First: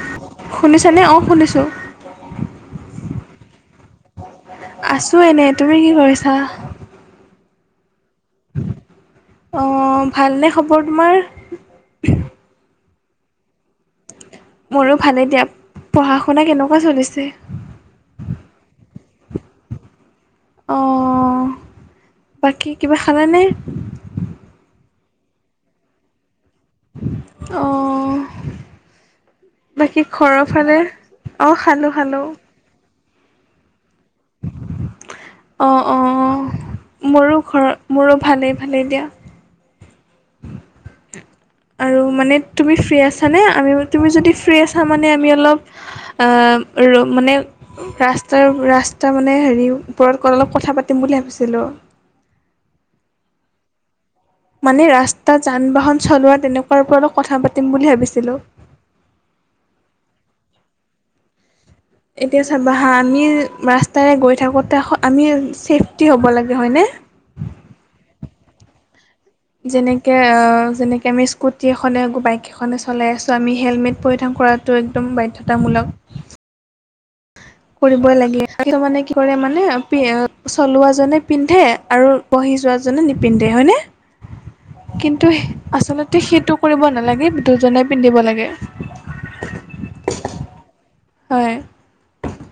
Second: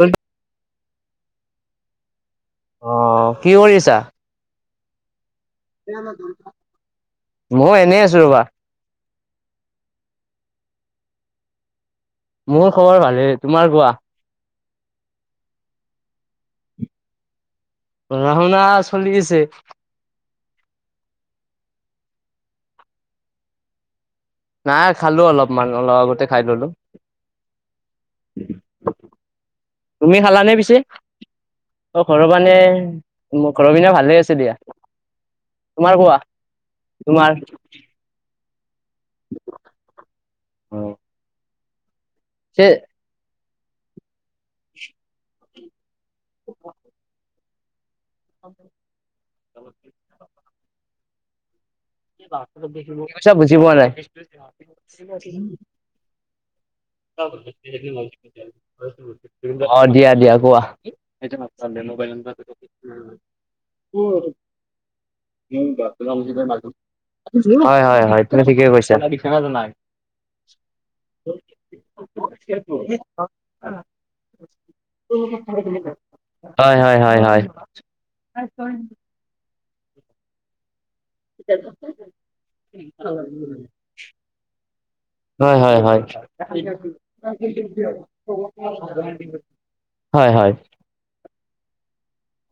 অ শুনিছা নে, অ শুনিছো। অ কি কৰিছা। আছো এনে, তুমি কি কৰিছা। ময়ো এনেই আছো ৰবা। অ', ভালনে খবৰ তোমাৰ? মোৰ খবৰ ভালেই, তোমাৰ কোৱা? মোৰো ভালে দিয়া, পঢ়া-শুনা কেনেকুৱা চলিছে? পঢ়া-শুনা চলি আছে। অ', বাকী কিবা খালানে? নাই খালো অলপমান অলপ আগতে খাই ললো। অ', বাকী তুমি ঘৰৰ খালানে পিছে? ফালে? অ খালোঁ অ', খালোঁ। ঘৰৰ মানে মোৰ ঘৰৰ পিনে ভালেই আছে দিয়া, অ অ তোমাৰ কোৱা মোৰো তোমাৰ? ঘৰৰ মোৰো ভালেই-ভালেই দিয়া। অহ, আৰু মানে তুমি ফ্ৰী আছানে? আমি তুমি যদি ফ্ৰী আছা মানে আমি অলপ অহ, মানে ৰাস্তাৰ ৰাস্তা মানে হেৰি ওপৰত অলপ কথা পাতি পাতিম বুলি ভাবিছিলোঁ। আচ্চা বুজি পোৱা নাই? মানে ৰাস্তা যান-বাহন চলোৱা তেনেকুৱাৰ ওপৰত অলপ কথা পাতিম বুলি ভাবিছিলোঁ। অ', দিয়া-দিয়া কোৱা? এতিয়া চাবা হা আমি ৰাস্তাৰে গৈ থাকোঁতে আমি চেফটি হ'ব লাগে হয়নে? হয়-হয়-হয় তুমি ঠিকে কৈছা। যেনেকে-যেনেকে আমি স্কুট টি এখনে বাইক এখনে চলাই আছোঁ আমি হেলমেট পৰিধান কৰাটো একদম বাধ্যতামূলক। হয়-হয়-হয়-হয়। কৰিবই লাগে কিছুমানে মানে কি কৰে মানে চলোৱা জনে পিন্ধে আৰু বহি যোৱাজনে নিপিন্ধে হয়নে? কিন্তু [inaudible] হয়-হয়-হয়। আচলতে সেইটো কৰিব নালাগে দুজনে পিন্ধিব লাগে হয়-হয়। হয়।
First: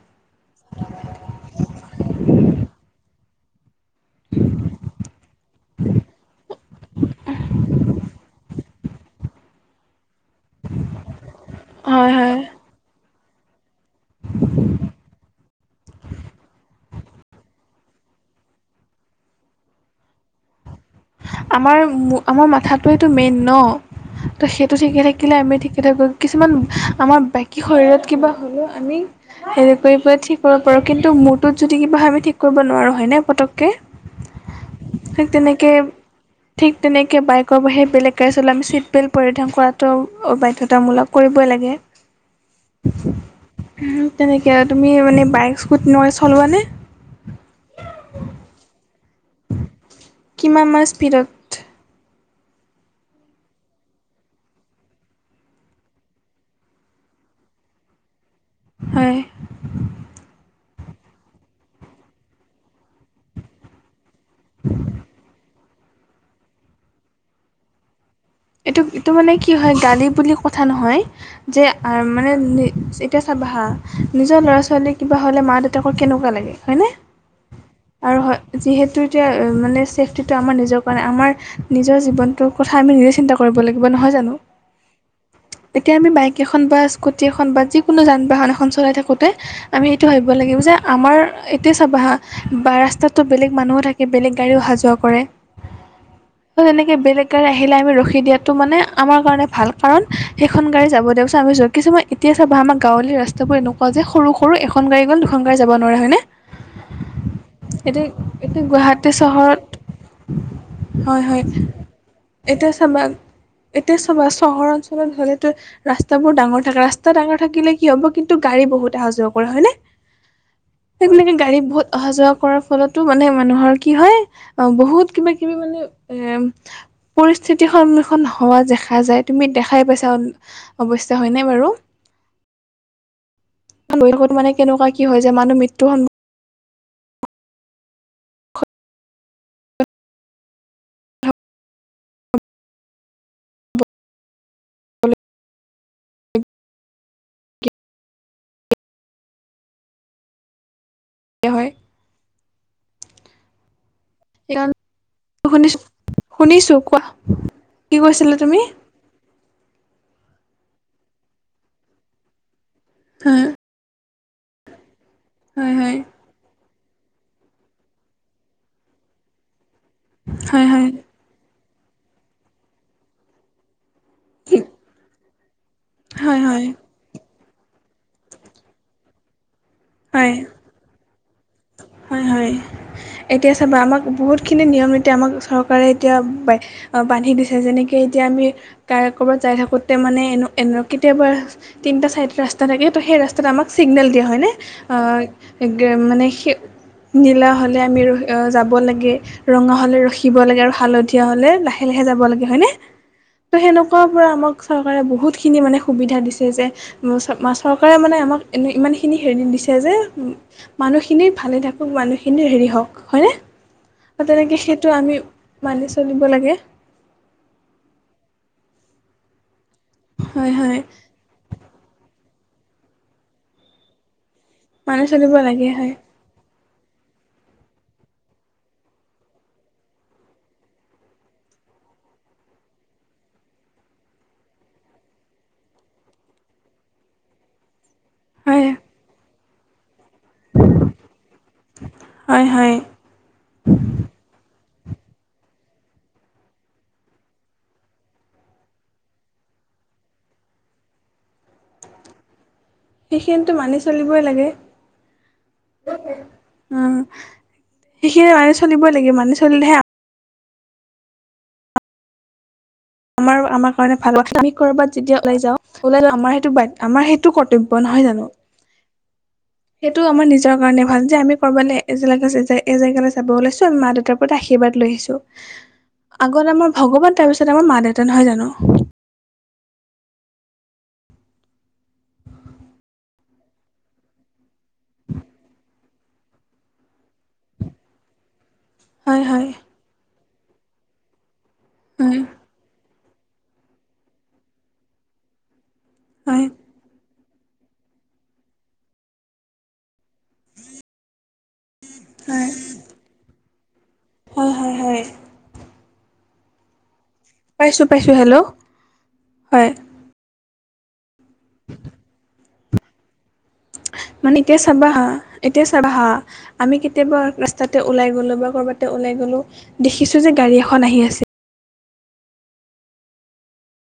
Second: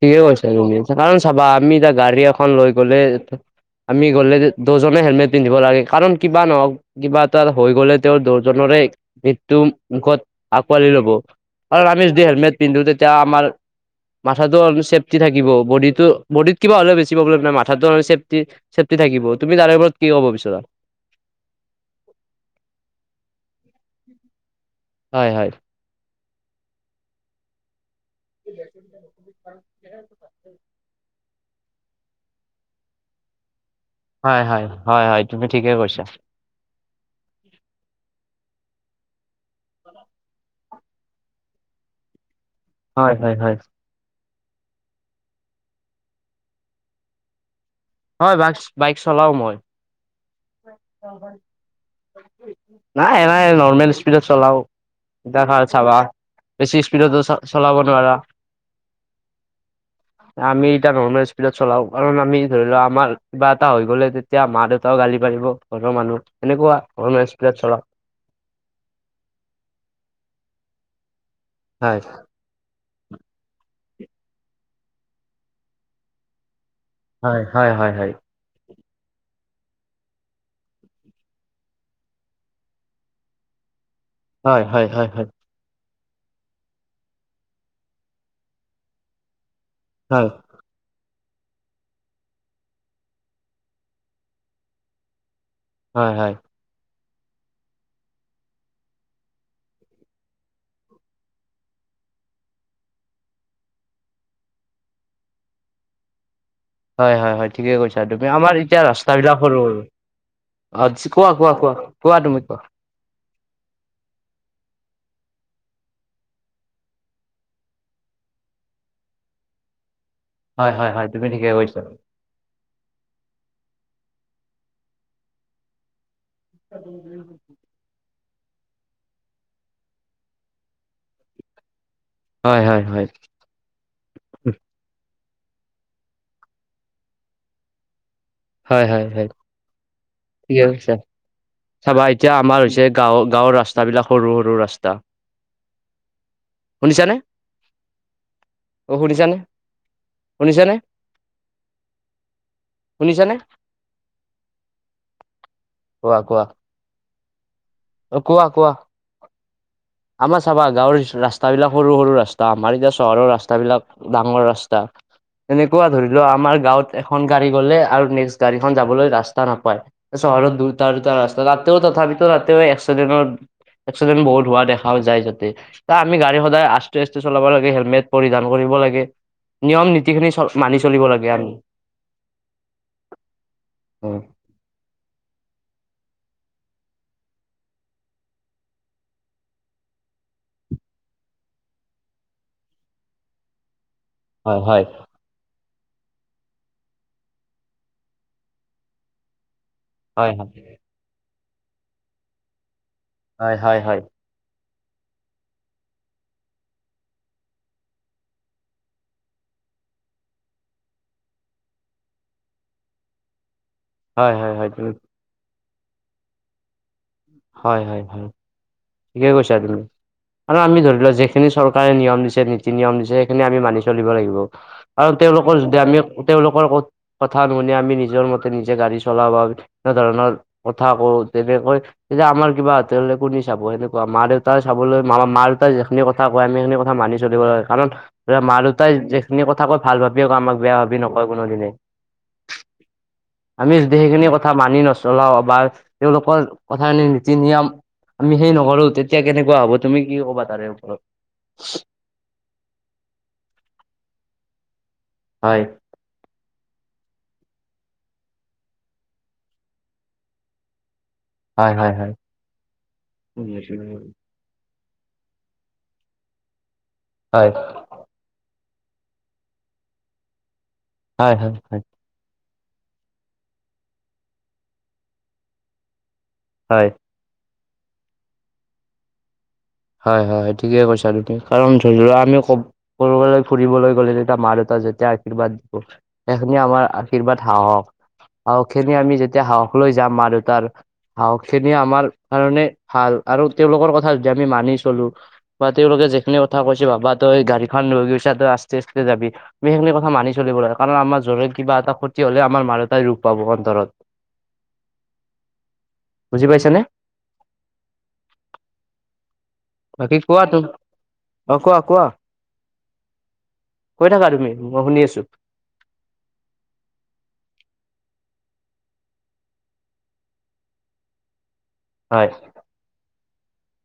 ঠিকে কৈছা তুমি কাৰণ চাবা আমি এতিয়া গাড়ী এখন লৈ গ'লে আমি গ'লে দুইজনে হেলমেট পিন্ধিব লাগে, কাৰণ কিবা নহওঁক কিবা এটা হৈ গ'লে তেওঁ দুজনেই মৃত্যু মুখত আকোঁৱালি ল'ব আৰু আমি হয় যদি হয়। হেলমেট পিন্ধো তেতিয়া আমাৰ মাথাটো আৰু চেফটি থাকিব, বডিটো-বডিত কিবা হলে, বেছি প্ৰব্লেম নাই মাথাটো আৰু চেফটি চেফটি থাকিব তুমি তাৰে ওপৰত কি কব বিচাৰা? আমাৰ-আমাৰ মাথাটোৱেইটো মেইন ন' তো সেইটো ঠিকে হয় থাকিলে হয় আমি ঠিক থিকে থাকোঁ কিছুমান আমাৰ বাকী শৰীৰত কিবা হলেও আমি হেৰি কৰি ঠিক কৰিব পাৰোঁ। কিন্তু মূৰটোত যদি কিবা হয় আমি ঠিক কৰিব নোৱাৰোঁ হয়নে পটককে? হয়-হয়-হয়-হয় তুমি ঠিকেই কৈছা। ঠিক তেনেকে বাইকৰ বাহিৰে বেলেগ গাড়ী চলালে আমি চিট বেল্ট পৰিধান কৰাটো অ', বাধ্য। বাধ্যতামূলক কৰিবই লাগে। হয়-হয়-হয়। তেনেকে আৰু তুমি মানে বাইক, স্কুটি ন চলোৱানে? হয়, বাইক-বাইক চলাওঁ মই। কিমান মান স্পিডত? নাই এ নাই নৰ্মেল স্পীডত চলাও। দেখা চাবা বেছি স্পিডটো চলাব নোৱাৰা। হয়। আমি এতিয়া নৰ্মেল স্পীডত চলাও কাৰণ আমি ধৰি লওঁ আমাৰ কিবা এটা হৈ গ'লে এতিয়া মা-দেউতাও গালি পাৰিব, ঘৰৰ মানুহ সেনেকুৱা নৰ্মেল স্পীডত চলাও। এইটো-এইটো মানে কি হয় গালি বুলি কথা নহয় যে হয় মানে এতিয়া চাবা হা নিজৰ ল'ৰা-ছোৱালীৰ কিবা হ'লে মা-দেউতাকৰ কেনেকুৱা লাগে হয়নে? হয়-হয়-হয়-হয়। আৰু হয় যিহেতু এতিয়া মানে চেফটিটো আমাৰ নিজৰ কাৰণে আমাৰ নিজৰ জীৱনটোৰ কথা আমি নিজে চিন্তা কৰিব লাগিব নহয় জানো? হয়-হয়-হয়-হয়। এতিয়া আমি বাইক এখন বা স্কুটি এখন বা যিকোনো যান-বাহন এখন চলাই থাকোঁতে আমি এইটো হয় ভাবিব লাগিব যে আমাৰ এতিয়া চাব বা ৰাস্তাতো বেলেগ মানুহো থাকে বেলেগ গাড়ীও অহা যোৱা কৰে হয়-হয়। তেনেকে বেলেগে আহিলে আমি ৰখি। ৰখি দিয়াটো মানে আমাৰ কাৰণে ভাল কাৰণ সেইখন গাড়ী যাব দিয়ক [unintelligible] আমি ৰখিছো মই এতিয়া চাবা হা আমাৰ গাঁৱলীয়া ৰাস্তাবোৰ এনেকুৱা যে সৰু-সৰু এখন গাড়ী গ'ল, দুখন গাড়ী যাব নোৱাৰা হয়নে? হয়-হয়-হয় ঠিকে কৈছা এতিয়া আৰু তুমি আমাৰ এতিয়া গুৱাহাটী ৰাস্তাবিলাক চহৰত সৰু-সৰু। আচ্ছা হয় হয় কোৱা-কোৱা-কোৱা তুমি কোৱা? এতিয়া চাবা চহৰ অঞ্চলত হ'লেতো ৰাস্তাবোৰ ডাঙৰ থাকে ৰাস্তা ডাঙৰ থাকিলে কি হ'ব কিন্তু গাড়ী বহুত অহা যোৱা কৰে হয়নে? হয় হয় হয় তুমি সেইবিলাকে ঠিকে গাড়ী কৈছা বহুত অহা যোৱা কৰাৰ ফলত টো মানে মানুহৰ কি হয় অ বহুত কিবা-কিবি মানে এ উম। এখন এখন সমাজ দেখা যায় তুমি দেখাই পাইছা অৱশ্যে হয়নে বাৰু? হয় হয় হয়। মানে কেনেকুৱা কি হয় যে মানুহ মৃত্যু হয় হয় হয়। ঠিকে কৈছা চাবা এতিয়া আমাৰ হৈছে গাঁৱৰ গাঁৱৰ ৰাস্তা বিলাক সৰু সৰু ৰাস্তা সা [unintelligible] শুনিছানে? অঁ শুনিছানে-শুনিছানে? হয়। শুনিছানে? কোৱা কোৱা শুনিছো-শুনিছো কোৱা? কি অ কৈছিলা তুমি কোৱা-কোৱা আমাৰ চাবা গাঁৱৰ ৰাস্তাবিলাক সৰু-সৰু ৰাস্তা আমাৰ এতিয়া চহৰৰ হয় ৰাস্তাবিলাক ডাঙৰ ৰাস্তা হয় এনেকুৱা ধৰি লওক আমাৰ গাঁৱত এখন গাড়ী গ'লে আৰু নেক্সট গাড়ীখন যাবলৈ ৰাস্তা নাপায়, চহৰত হয় হয় দুটা-দুটা ৰাস্তা ৰাতিও তথাপিতো ৰাতিও এক্সিডেণ্টৰ এক্সিডেন্ট বহুত হোৱা দেখাও যায় যাতে। আমি গাড়ী হয় হয় হয় সদায় আস্তে আস্তে চলাব লাগে হেলমেট পৰিধান কৰিব লাগে নিয়ম নীতিখিনি হয় চব মানি চলিব লাগে আমি। হয় হয় এতিয়া চাবা আমাক বহুত যিখিনি নিয়ম নীতি আমাক চৰকাৰে এতিয়া বান্ধি দিছে যেনকে এতিয়া আমি কাৰ কবাত যাই থাকোতে মানে এ এ কেতিয়াবা তিনটা চাইডত ৰাস্তা থাকে ত সেই ৰাস্তা তাত আমাক চিগনেল দিয়া হয়নে হয় হয় মানে নীলা হ'লে আমি ৰ যাব লাগে ৰঙা হ'লে হয় ৰখিব লাগে আৰু হয় হালধি তেতিয়া হলে লাহে লাহে যাব লাগে হয় ন হয় ত' হয় হয় সেনেকুৱা পৰা আমাক চৰকাৰে বহুতখিনি মানে সুবিধা দিছে যে চৰকাৰে মানে আমাক এনে ইমান খিনি হেৰি দিছে যে মানুহ এনে ভালে থাকক মানুহখিনি হেৰি হওক হয়নে হয় তেনেকে সেইটো হয় আমি মানি চলিব লাগে। হয় হয় হয়, ঠিকে কৈছা তুমি। হয় আৰু হয় আমি ধৰি লোৱা যে সেইখিনি চৰকাৰে নিয়ম দিছে, নীতি-নিয়ম দিছে সেইখিনি আমি মানি চলিব লাগিব। মানি আৰু চলিব তেওঁলোকৰ লাগে যদি হয় আমি তেওঁলোকৰ ক-কথা নুশুনি আমি নিজৰ মতে নিজে গাড়ী চলাও বা এনে ধৰণৰ কথা কওঁ তেনেকৈ তেতিয়া আমাৰ কিবা হাতলে কো [unintelligible] চাব সেনেকুৱা মা দেউতাই চাবলৈ মা মা দেউতাই যিখিনি কথা কয় আম সেইখিন কথা মানি চলিব লাগে কাৰণ মা হয় দেউতাই যে যিখিনি কথা কয় ভাল ভাবিয়ে কয়, আমাক বেয়া ভাবি নকয় কোনোদিনে। হয় হয় আমি যদি সেইখিনি কথা মানি নচলাও বা তেওঁলোকৰ কথাখিনি নীতি-নিয়ম আমি সেই নকৰো, তেতিয়া কেনেকুৱা হ'ব তুমি কি ক'বা তাৰে ওপৰত? সেইখিনিতো মানি চলিবই লাগে। হয়। উম। সেইখিনিয়ে মানে চলিবই লাগে, মানি চলিলেহে হয় হয় হয়। আমাৰ-আমাৰ কাৰণে ভাল হ'ব। আমি কৰ'বাত যেতিয়া ওলাই যাও, [unintelligible] আমাৰ সেইটো, আমাৰ সেইটো হয় কৰ্তব্য। ব' নহয় জানো? সেইটোও আমাৰ নিজৰ কাৰণে ভাল যে, হয় আমি হয় ক'ৰবালে হয় [unintelligible] যে এজেগালৈ যাব ওলাইছো, আমি মা-দেউতাৰ পৰা আশীৰ্বাদ লৈ আহিছো। আগত আমাৰ হয় ভগৱান তাৰ পিছত তাৰপিছত আমাৰ মা-দেউতা নহয় জানো? হয় হয় ঠিকে কৈছা তুমি। কাৰণ ধৰি লোৱা আমিও ক'ব ক'ৰবালৈ ফুৰিবলৈ গ'লে যেতিয়া মা- দেউতা যেতিয়া আশীৰ্বাদ দিব সেইখিনিয়ে আমাৰ আশীৰ্বাদ সাহস। সাহসখিনি আমি হয় যেতিয়া হয় সাহস লৈ যাম মা-দেউতাৰ, সাহসখিনি আমাৰ হয় কাৰণে ভাল। আৰু তেওঁলোকৰ কথা যদি আমি মানি চলো, বা তেওঁলোকে যিখিনি হয় কথা কৈছে ভাবা তই গাড়ীখন লৈ গৈছা, তই আস্তে আস্ত যাবি। আমি সেইখিনি কথা মানি চলিব চলিব, কাৰণ আমাৰ জুৰে কিবা এটা ক্ষতি হ'লে হয় আমাৰ মা-দেতাই দুখ পাব অন্তৰত। হয় হয় হয় বুজি পাইছা নে? পাইছোঁ পাইছোঁ, হেল্ল'। হয়। বাকি কোৱা তুম অ' কোৱা কোৱা। কৈ থাকা মানে তুমি। এতিয়া মই চাবা শুনি হা আছো। এতিয়া চাবা হা! আমি কেতিয়াবা ৰাস্তাতে ওলাই গ'লো বা কৰ'বাতে ওলাই গ'লো, দেখিছো যে গাড়ী এখন আহি আছে হয়,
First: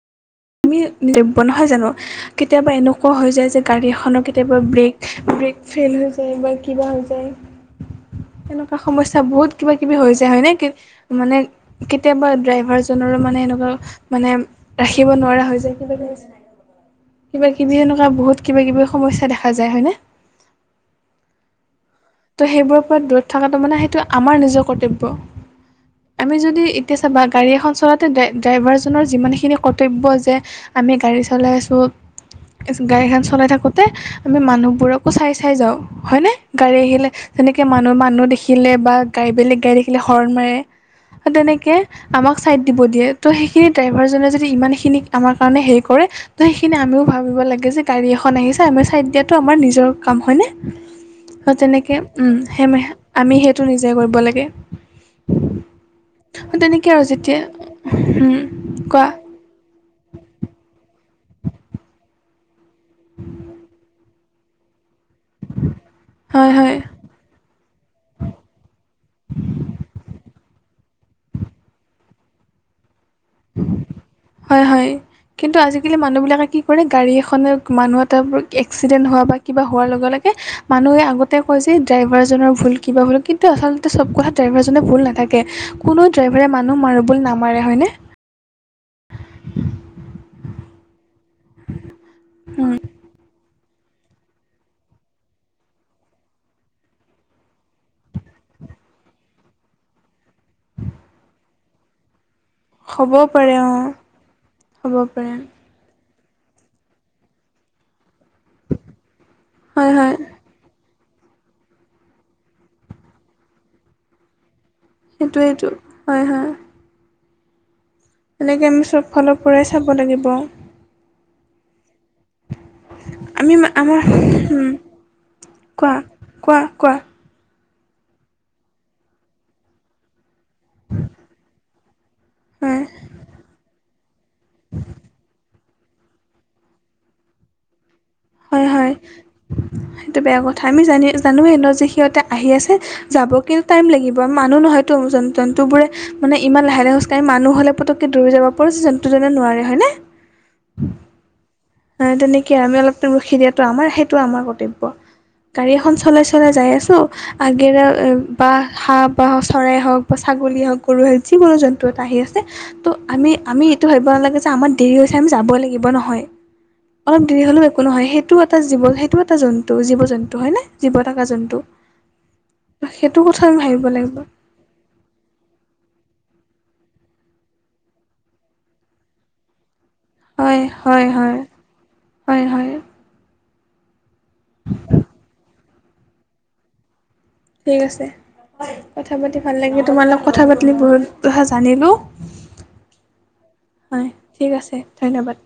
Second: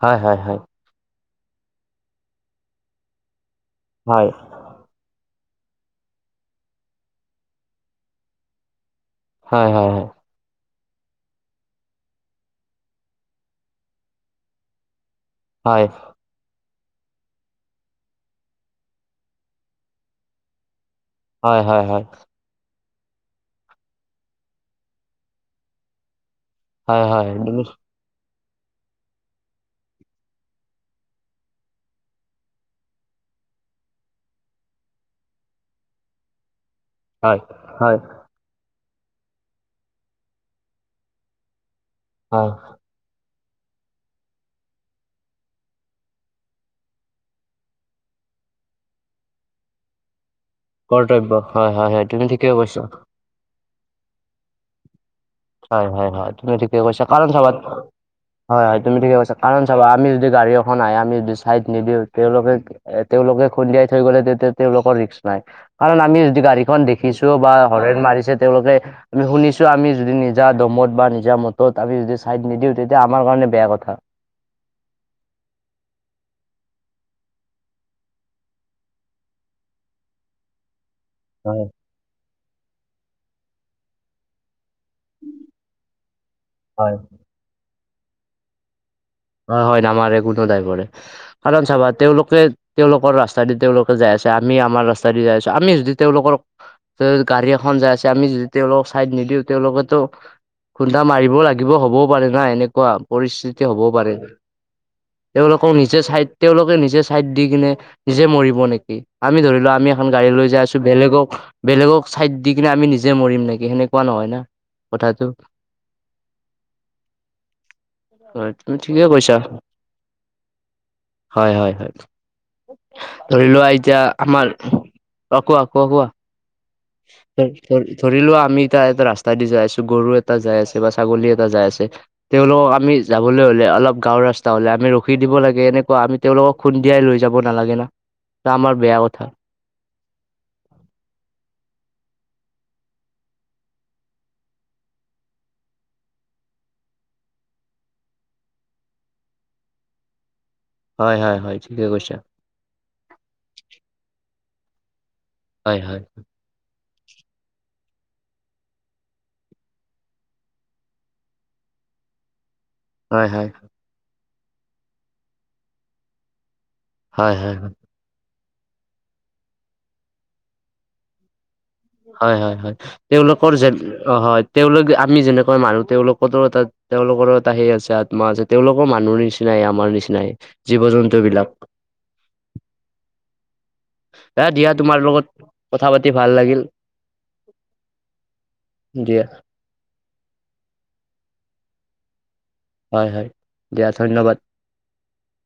হয় হয় হয়। নহয় জানো কেতিয়াবা এনেকুৱা হৈ যায় যে, গাড়ী এখনৰ হয় কেতিয়াবা ব্ৰেক ব্ৰেক ফেইল হৈ যায় বা কিবা হৈ যায়। হেনকে সমস্যা বহুত হয় হয় কিবাকিবি হৈ যায় হয় নে? কি মানে কেতিয়াবা ড্ৰাইভাৰজনৰো মানে এনেকুৱা মানে শিকিব নোৱাৰা হৈ যায় হয় কিবা বুজিছে। কিবাকিবি এনেকুৱা বহুত কিবাকিবি সমস্যা দেখা যায় হয় নে? হয় হয় হয়। ত' সেইবোৰৰ পৰা দূৰত থকাটো মানে সেইটো আমাৰ নিজৰ কৰ্তব্য। আমি যদি এতিয়া হয় চাবা হয় গাড়ী তুমি এখন চলাত ড্ৰাইভাৰজনৰ যিমানখিনি কৰ্তব্য যে, আমি গাড়ী চলাই আছোঁ! গাড়ী এখন চলাই থাকোঁতে আমি মানুহবোৰকো চাই চাই যাওঁ। হয়নে! গাড়ী আহি হয় যেনেকে হয় মানুহ-মানুহ দেখিলে বা গাড়ী বেলেগ গাড়ী দেখিলে হৰ্ণ মাৰে। তেনেকে আমাক হয় ছাইড দিব দিয়ে, ত' সেইখিনি ড্ৰাইভাৰজনে যদি ইমানখিনি আমাৰ কাৰণে হেৰি কৰে! ত' সেইখিনি আমিও ভাবিব লাগে যে গাড়ী এখন আহিছে, আমি ছাইড দিয়াতো আমাৰ নিজৰ কাম হয়নে? কৰ্তব্য হয় তেনেকে হয় হয় তুমি উম, ঠিকে সেই কৈছা আমি সেইটো নিজে কৰিব লাগে। হয় হয় হয়, তুমি ঠিকে তেনেকে আৰু কৈছা। কাৰণ যেতিয়া চাবা, উম হয় হয়, তুমি কোৱা ঠিকে কৈছা। কাৰণ চাবা আমি যদি গাড়ী এখন আহে, আমি যদি চাইড নিদিওঁ, তেওঁলোকে এ তেওঁলোকে খুন্দিয়াই থৈ গ'লে তেতিয়া তেওঁলোকৰ ৰিক্স নাই। কাৰণ আমি যদি হয় হয় গাড়ীখন দেখি খিছো বা হৰেণ মাৰিছে তেওঁলোকে আমি শুনিছো আমি যদি নিজ নিজা দমত বা নিজা মতত আমি যদি চাইড নিদিওঁ তেতিয়া আমাৰ কাৰণে বেয়া কথা। হয় হয়। কিন্তু আজিকালি মানুহবিলাকে কি কৰে, গাড়ী এখনে মানুহ এটা এক্সিডেণ্ট হোৱা বা কিবা হোৱাৰ লগে-লগে মানুহে আগত কয় হয় যে ড্ৰাইভাৰজনৰ ভুল কিবা ভুল কিন্তু আচলতে চব কথা ড্ৰাইভাৰজনে ভুল নাই। থাকে। কোনো ড্ৰাইভাৰে মানুহ হয় মাৰোবুলি নামাৰে হয়নে? হয়-হয় নামাৰে কোনো নামাৰে। কাৰণ চাবা তেওঁলোকে তেওঁলোকৰ ৰাস্তা দি তেওঁলোকে যাই আছে, আমি আমাৰ ৰাস্তা দি যাই আছো। আমি যদি তেওঁলোকক গাড়ী এখন যাই আছে আমি যদি তেওঁলোকক চাইড নিদিওঁ, তেওঁলোকেতো খুন্দা মাৰিব লাগিব হ'বও পাৰে না এনেকুৱা হ'বও পাৰে পৰিস্থিতি অঁ হ'বও পাৰে। হ'ব পাৰে তেওঁলোক নিজে চাই তেওঁলোকে নিজে চাইড দি কিনে নিজে মৰিব নেকি? আমি ধৰি হয় আমি এখন হয় গাড়ী লৈ যায় আছো। বেলেগক বেলেগক চাইড দি কিনে আমি নিজে মৰিম নেকি সেনেকুৱা নহয় না। কথাটো সেইটোৱেটো হয়-হয়। হয়। তুমি ঠিকে চব কৈছা ফালৰ পৰাই চাব লাগিব। হয়-হয়-হয়। ধৰি লোৱা এতিয়া আমাৰ অ' কোৱা-কোৱা? কোৱা-কোৱা? ধৰি-ধৰি লোৱা আমি এতিয়া এটা ৰাস্তা দি যাই আছো, গৰু এ এটা যাই আছে বা ছাগলী এটা যাই আছে, তেওঁলোকক আমি যাবলৈ হলে অলপ গাঁওৰ ৰাস্তা তাহলে আমি ৰখি দিব লাগে এনেকুৱা আমি তেওঁলোকক খুন্দিয়াই লৈ যাব নালাগে না। ত আমাৰ হয়-হয়, বেয়া কথা সেইটো বেয়া কথা। আমি জানি জানোৱে ন যে সিহঁতে আহি আছে। যাব কিন্তু টাইম লাগিব মানুহ নহয়তো জন জন্তু বোৰে মানে ইমান লাহে-লাহে খোজ কাঢ়ি মানুহ হলে পতকে দূৰি যাব পাৰো জন্তু জনে নোৱাৰে হয়নে? হয়-হয়-হয়। তেনেকে আমি অলপ ৰখি দিয়াটো আমাৰ সেইটো আমাৰ কৰ্তব্য। গাড়ী হয় এখন হয় চলাইছো চলাই যায় আছোঁ। আগেৰে বা হাঁহ বা চৰাই হওক বা ছাগলী হওক, গৰুৱে হওক, যিকোনো জন্তু ত 'আহি আছে। ত' হয় আমি হয় আমি এইটো ভাবিব নালাগে যে আমাৰ দেৰি হৈছে আমি যাব লাগিব নহয়। অলপ হয় দেৰি হয় হ'লেও একো নহয় সেইটো এটা জীৱ সেইটো এটা জন্তু জীৱ জন্তু হয় নে জীৱ থকা জন্তু। হয়-হয়-হয়। সেইটো কথা তেওঁলোকৰ আমি যে ভাবিব লাগিব হয় তেওঁলোক আমি যেনেকৈ মানুহ তেওঁলোকতো এটা তেওঁলোকৰো এটা সেই আছে আত্মা আছে। তেওঁলোকৰ মানুহৰ নিচিনাই, আমাৰ নিচিনাই জীৱ জন্তু বিলাক। হয়-হয়। দিয়া তোমাৰ লগত কথা পাতি ভাল লাগিল। ঠিক আছে কথা দিয়া পাতি ভাল লাগি তোমাৰ লগত। কথা পাতিল বহুত কথা জানিলোঁ, হয় হয় দিয়া হয় ধন্যবাদ ঠিক আছে। ধন্যবাদ।